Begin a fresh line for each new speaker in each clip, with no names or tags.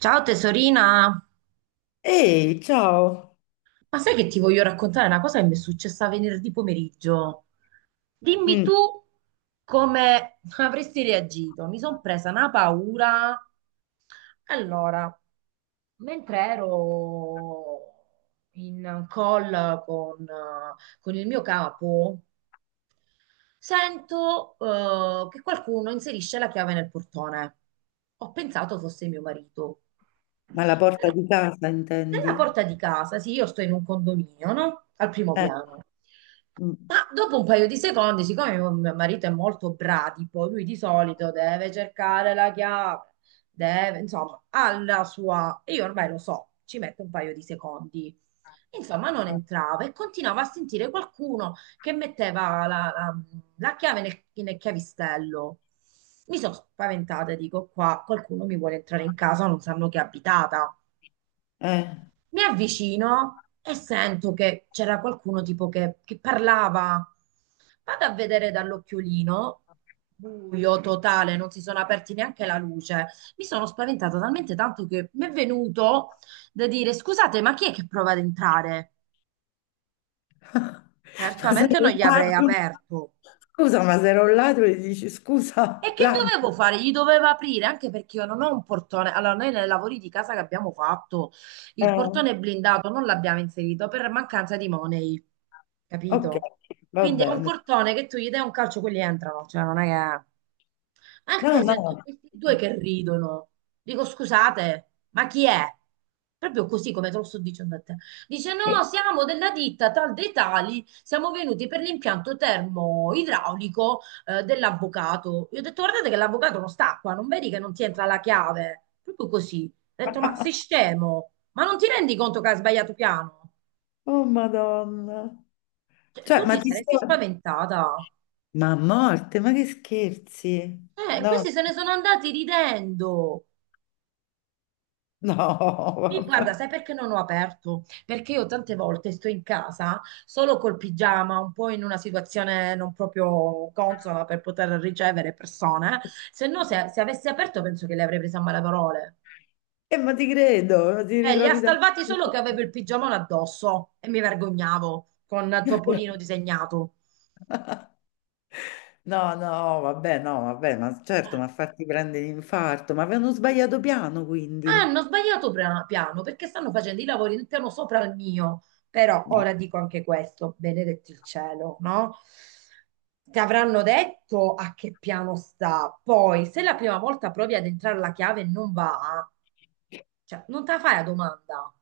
Ciao tesorina,
Ehi, ciao!
ma sai che ti voglio raccontare una cosa che mi è successa venerdì pomeriggio? Dimmi
Mm.
tu come avresti reagito. Mi sono presa una paura. Allora, mentre ero in call con il mio capo, sento che qualcuno inserisce la chiave nel portone. Ho pensato fosse mio marito.
Ma la porta di casa intendi?
Nella porta di casa, sì, io sto in un condominio, no? Al primo
Eh.
piano.
Mm.
Ma dopo un paio di secondi, siccome mio marito è molto bradipo, lui di solito deve cercare la chiave, deve, insomma, ha la sua. E io ormai lo so, ci mette un paio di secondi. Insomma, non
Eh.
entrava e continuava a sentire qualcuno che metteva la chiave nel chiavistello. Mi sono spaventata, dico qua, qualcuno mi vuole entrare in casa, non sanno che è abitata.
Eh.
Mi avvicino e sento che c'era qualcuno tipo che parlava. Vado a vedere dall'occhiolino, buio totale, non si sono aperti neanche la luce. Mi sono spaventata talmente tanto che mi è venuto da dire: scusate, ma chi è che prova ad entrare?
Ma sei
Certamente non
un
gli avrei
ladro?
aperto.
Scusa, ma se ero un ladro e dici scusa,
E che
ladro.
dovevo fare? Gli dovevo aprire, anche perché io non ho un portone. Allora, noi nei lavori di casa che abbiamo fatto, il
Eh,
portone blindato non l'abbiamo inserito per mancanza di money,
ok,
capito?
va
Quindi è un
bene.
portone che tu gli dai un calcio, quelli entrano, cioè non è che. Anche
No, no.
sento questi due che ridono. Dico, scusate, ma chi è? Proprio così come te lo sto dicendo a te. Dice,
Eh.
no, siamo della ditta tal dei tali, siamo venuti per l'impianto termoidraulico dell'avvocato. Io ho detto, guardate che l'avvocato non sta qua, non vedi che non ti entra la chiave? Proprio così. Ho detto, ma sei scemo? Ma non ti rendi conto che hai sbagliato piano?
Oh, Madonna.
Cioè,
Cioè,
tu
ma
ti
ti
saresti
stai...
spaventata.
Ma a morte, ma che scherzi? No,
Questi se ne sono andati ridendo.
no,
Guarda,
vabbè.
sai perché non ho aperto? Perché io tante volte sto in casa solo col pigiama, un po' in una situazione non proprio consona per poter ricevere persone. Se no, se avessi aperto, penso che le avrei prese a malaparte.
Ma ti credo, ti
Cioè, li ha
ritrovi da...
salvati solo che avevo il pigiamone addosso e mi vergognavo con Topolino disegnato.
No, no, vabbè, no, vabbè, ma certo, ma farti prendere l'infarto, ma avevano sbagliato piano,
Ah, hanno
quindi.
sbagliato piano perché stanno facendo i lavori del piano sopra il mio. Però
No.
ora dico anche questo, benedetti il cielo, no? Ti avranno detto a che piano sta. Poi, se la prima volta provi ad entrare la chiave e non va, cioè, non te la fai la domanda.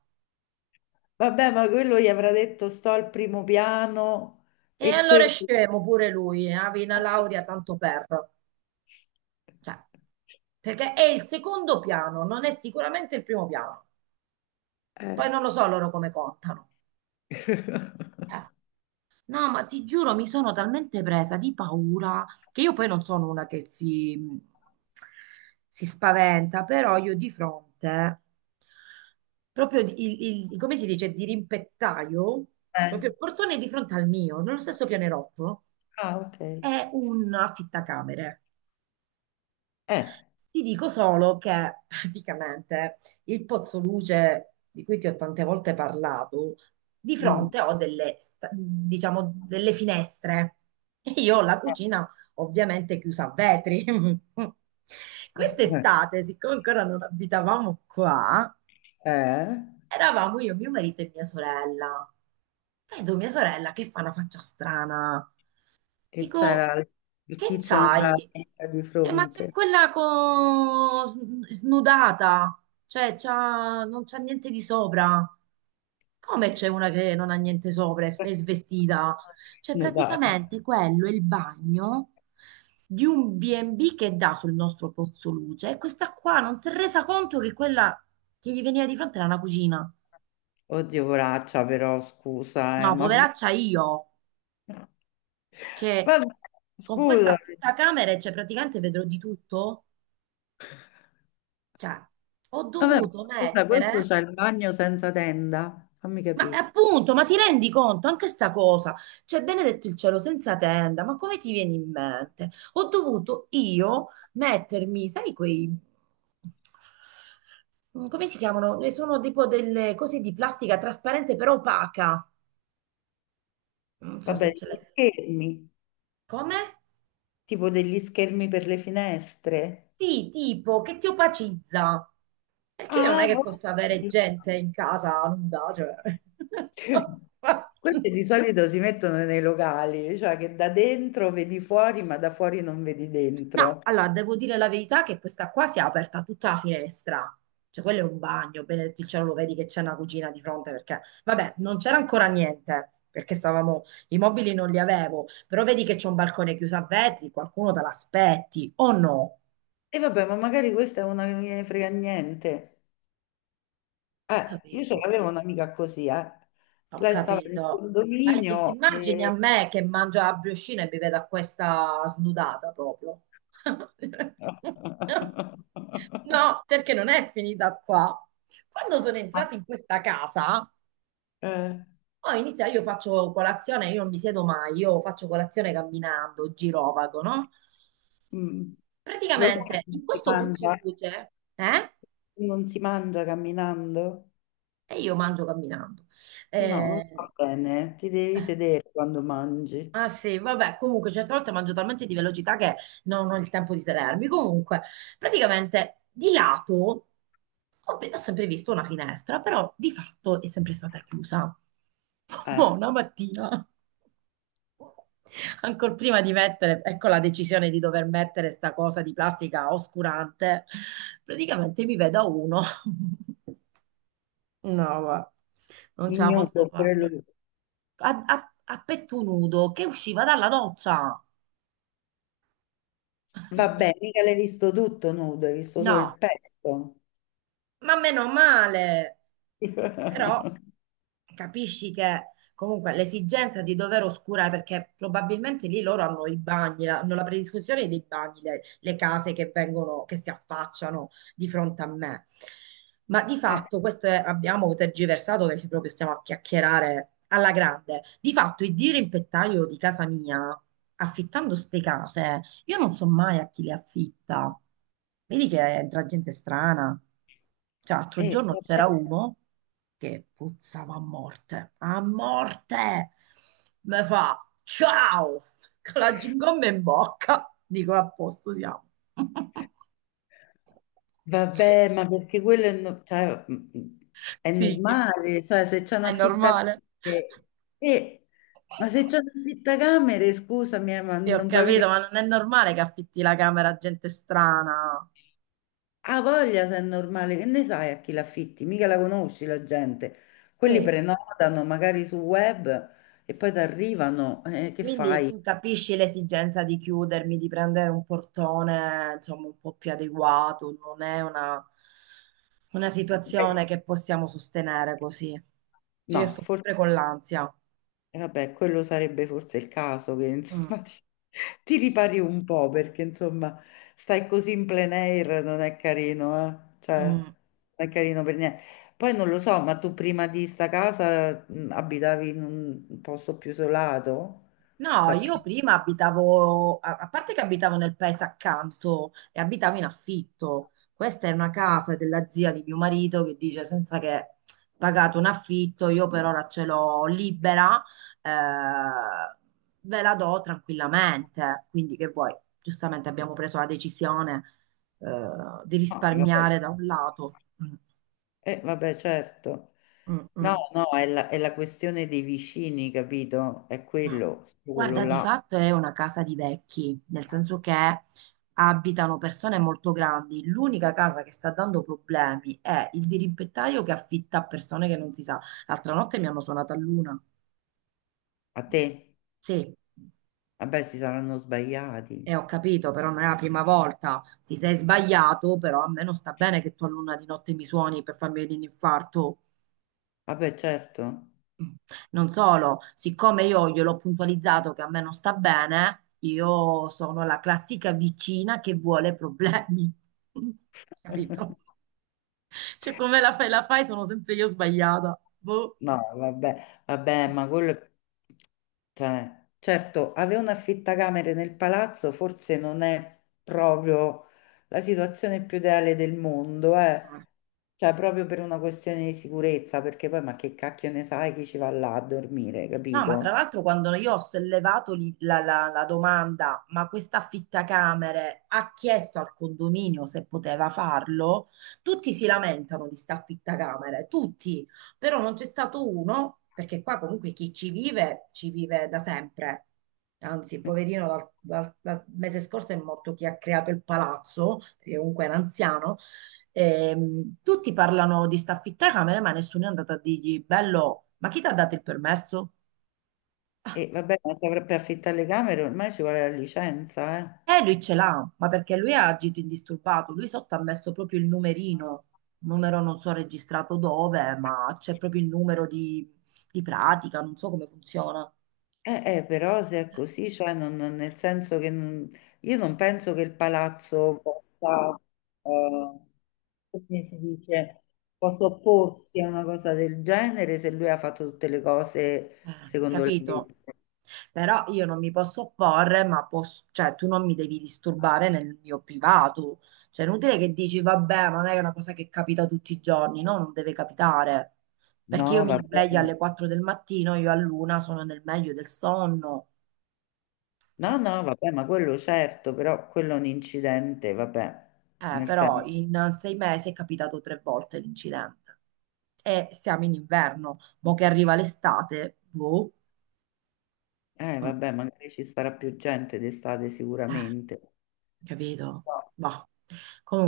Vabbè, ma quello gli avrà detto sto al primo piano
E
e
allora è
quello...
scemo pure lui, avevi una laurea tanto per. Cioè, perché è il secondo piano, non è sicuramente il primo piano. Poi
Eh.
non lo so loro come contano. Eh. No, ma ti giuro, mi sono talmente presa di paura che io poi non sono una che si spaventa, però io di fronte, proprio come si dice, di rimpettaio,
Eh.
proprio il portone di fronte al mio, nello stesso pianerottolo,
Ah, ok.
è un affittacamere.
Eh.
Ti dico solo che praticamente il Pozzo Luce, di cui ti ho tante volte parlato, di
Mm,
fronte ho diciamo, delle finestre e io ho la cucina ovviamente chiusa a vetri.
ok.
Quest'estate, siccome ancora non abitavamo qua,
Eh,
eravamo io, mio marito e mia sorella. Vedo mia sorella che fa una faccia strana.
che
Dico,
c'era il
che
tizio nella
c'hai?
testa di
Cioè, ma c'è
fronte.
quella snudata, cioè non c'ha niente di sopra. Come c'è una che non ha niente sopra, è svestita? Cioè,
Nudata.
praticamente quello è il bagno di un B&B che dà sul nostro pozzo luce e questa qua non si è resa conto che quella che gli veniva di fronte era una cucina.
Oddio, poraccia, però scusa,
No,
ma
poveraccia io, che
vabbè,
con
scusa,
questa fitta camera, cioè praticamente vedrò di tutto. Cioè, ho
vabbè,
dovuto
ma scusa, questo
mettere,
c'ha il bagno senza tenda, fammi
ma
capire.
appunto, ma ti rendi conto anche sta cosa? Cioè, benedetto il cielo senza tenda, ma come ti viene in mente? Ho dovuto io mettermi, sai, quei, come si chiamano? Sono tipo delle cose di plastica trasparente però opaca. Non so se
Vabbè,
ce
degli
l'hai.
schermi,
Come?
tipo degli schermi per le finestre.
Sì, tipo che ti opacizza. Perché non
Ah,
è che posso avere
ok.
gente in casa nuda, cioè.
Quelli di solito si mettono nei locali, cioè che da dentro vedi fuori, ma da fuori non vedi
No,
dentro.
allora devo dire la verità che questa qua si è aperta tutta la finestra. Cioè, quello è un bagno, benedetto il cielo, lo vedi che c'è una cucina di fronte perché, vabbè, non c'era ancora niente perché stavamo, i mobili non li avevo, però vedi che c'è un balcone chiuso a vetri, qualcuno te l'aspetti o no?
E vabbè, ma magari questa è una che non gliene frega niente.
Ho
Io ce
capito.
l'avevo un'amica così, eh.
Ho
Lei stava nel
capito. Ma ti
condominio
immagini a
e...
me che mangio la briochina e mi vedo a questa snudata proprio? No, perché non è finita qua. Quando sono entrata in questa casa,
Eh,
poi inizia, io faccio colazione, io non mi siedo mai, io faccio colazione camminando, girovago, no?
mm. Lo so che
Praticamente
non
in
si
questo
mangia,
puzzoluce, eh?
non si mangia camminando?
E io mangio camminando.
No, non
Eh,
va bene, ti devi sedere quando mangi.
Ah sì, vabbè, comunque certe volte mangio talmente di velocità che non ho il tempo di sedermi. Comunque, praticamente di lato ho sempre visto una finestra, però di fatto è sempre stata chiusa.
Eh,
Mo, una mattina, ancora prima di mettere, ecco la decisione di dover mettere sta cosa di plastica oscurante, praticamente mi vedo uno. No, va, non ce
il
la
nudo
posso
oppure
fare.
lui.
A, a a petto nudo che usciva dalla doccia.
Vabbè, mica l'hai visto tutto nudo, hai visto solo il
No,
petto.
ma meno male. Però capisci che comunque l'esigenza di dover oscurare, perché probabilmente lì loro hanno i bagni, hanno la predisposizione dei bagni, le case che vengono, che si affacciano di fronte a me. Ma di
Eh,
fatto abbiamo tergiversato perché proprio stiamo a chiacchierare alla grande. Di fatto il dirimpettaio di casa mia, affittando ste case, io non so mai a chi le affitta. Vedi che entra gente strana. Cioè, l'altro giorno
vabbè.
c'era uno che puzzava a morte, a morte. Me fa ciao con la gingomba in bocca. Dico a posto siamo.
Vabbè, ma perché quello è, cioè, è
Sì,
normale, cioè se c'è un
è normale.
affittacamere, eh, ma se c'è un affittacamere, scusami, ma
Sì, ho
non puoi mica...
capito, ma non è normale che affitti la camera a gente strana.
Ha voglia se è normale, che ne sai a chi l'affitti? Mica la conosci la gente. Quelli
E
prenotano magari sul web e poi ti arrivano, che
quindi
fai?
tu capisci l'esigenza di chiudermi, di prendere un portone, insomma, un po' più adeguato, non è una
Eh.
situazione che possiamo sostenere così. Cioè, io
No,
sto
forse...
sempre con l'ansia.
E vabbè, quello sarebbe forse il caso che
Mm,
insomma ti
sì.
ripari un po' perché insomma stai così in plein air non è carino, eh? Cioè,
Mm.
non è carino per niente. Poi non lo so, ma tu prima di sta casa abitavi in un posto più isolato?
No,
Cioè,
io
più-
prima abitavo, a parte che abitavo nel paese accanto e abitavo in affitto. Questa è una casa della zia di mio marito che dice senza che pagato un affitto, io per ora ce l'ho libera, eh, ve la do tranquillamente. Quindi che vuoi? Giustamente abbiamo preso la decisione, eh, di
No, vabbè,
risparmiare da un lato. Mm,
vabbè, certo.
mm,
No,
mm.
no, è la questione dei vicini, capito? È
Ma
quello, su quello
guarda, di
là.
fatto è una casa di vecchi, nel senso che abitano persone molto grandi. L'unica casa che sta dando problemi è il dirimpettaio che affitta a persone che non si sa. L'altra notte mi hanno suonato a luna.
A te?
Sì,
Vabbè, si saranno
e
sbagliati.
ho capito, però non è la prima volta. Ti sei sbagliato, però a me non sta bene che tu a luna di notte mi suoni per farmi venire un infarto.
Vabbè, certo.
Non solo, siccome io gliel'ho puntualizzato che a me non sta bene, io sono la classica vicina che vuole problemi. Capito? Cioè, come la fai, sono sempre io sbagliata. Boh.
No, vabbè, vabbè, ma quello, è- cioè, certo, avere un affittacamere nel palazzo forse non è proprio la situazione più ideale del mondo, eh. Cioè, proprio per una questione di sicurezza, perché poi, ma che cacchio ne sai chi ci va là a dormire,
No, ma tra
capito?
l'altro quando io ho sollevato lì la domanda, ma questa affittacamere ha chiesto al condominio se poteva farlo, tutti si lamentano di sta affittacamere, tutti, però non c'è stato uno, perché qua comunque chi ci vive da sempre. Anzi, poverino, dal mese scorso è morto chi ha creato il palazzo, che comunque era anziano. Tutti parlano di sta affittacamere, ma nessuno è andato a dirgli, bello, ma chi ti ha dato il permesso?
E vabbè, ma se per affittare le camere ormai ci vuole la licenza, eh.
Lui ce l'ha, ma perché lui ha agito indisturbato, lui sotto ha messo proprio il numerino, numero non so registrato dove, ma c'è proprio il numero di, pratica, non so come funziona.
Però se è così, cioè nel senso che non- io non penso che il palazzo possa, eh, come si dice, possa opporsi a una cosa del genere se lui ha fatto tutte le cose secondo la
Capito?
legge.
Però io non mi posso opporre, ma posso, cioè tu non mi devi disturbare nel mio privato, cioè è inutile che dici vabbè, ma non è una cosa che capita tutti i giorni, no, non deve capitare, perché io
No,
mi sveglio
vabbè,
alle 4 del mattino, io all'una sono nel meglio del sonno, cioè.
no, no, vabbè, ma quello certo, però quello è un incidente, vabbè, nel
Però
senso,
in 6 mesi è capitato tre volte l'incidente. E siamo in inverno, mo che arriva l'estate, boh, mm,
vabbè, magari ci sarà più gente d'estate
eh,
sicuramente.
capito? Boh.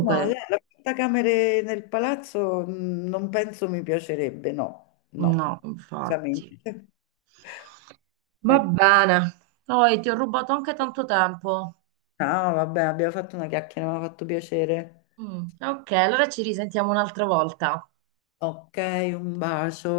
No, la portacamere nel palazzo non penso mi piacerebbe, no, no,
no, infatti.
veramente.
Va
Ecco.
bene. Poi ti ho rubato anche tanto tempo.
No, vabbè, abbiamo fatto una chiacchiera, mi ha fatto piacere.
Mm, ok, allora ci risentiamo un'altra volta.
Ok, un bacio.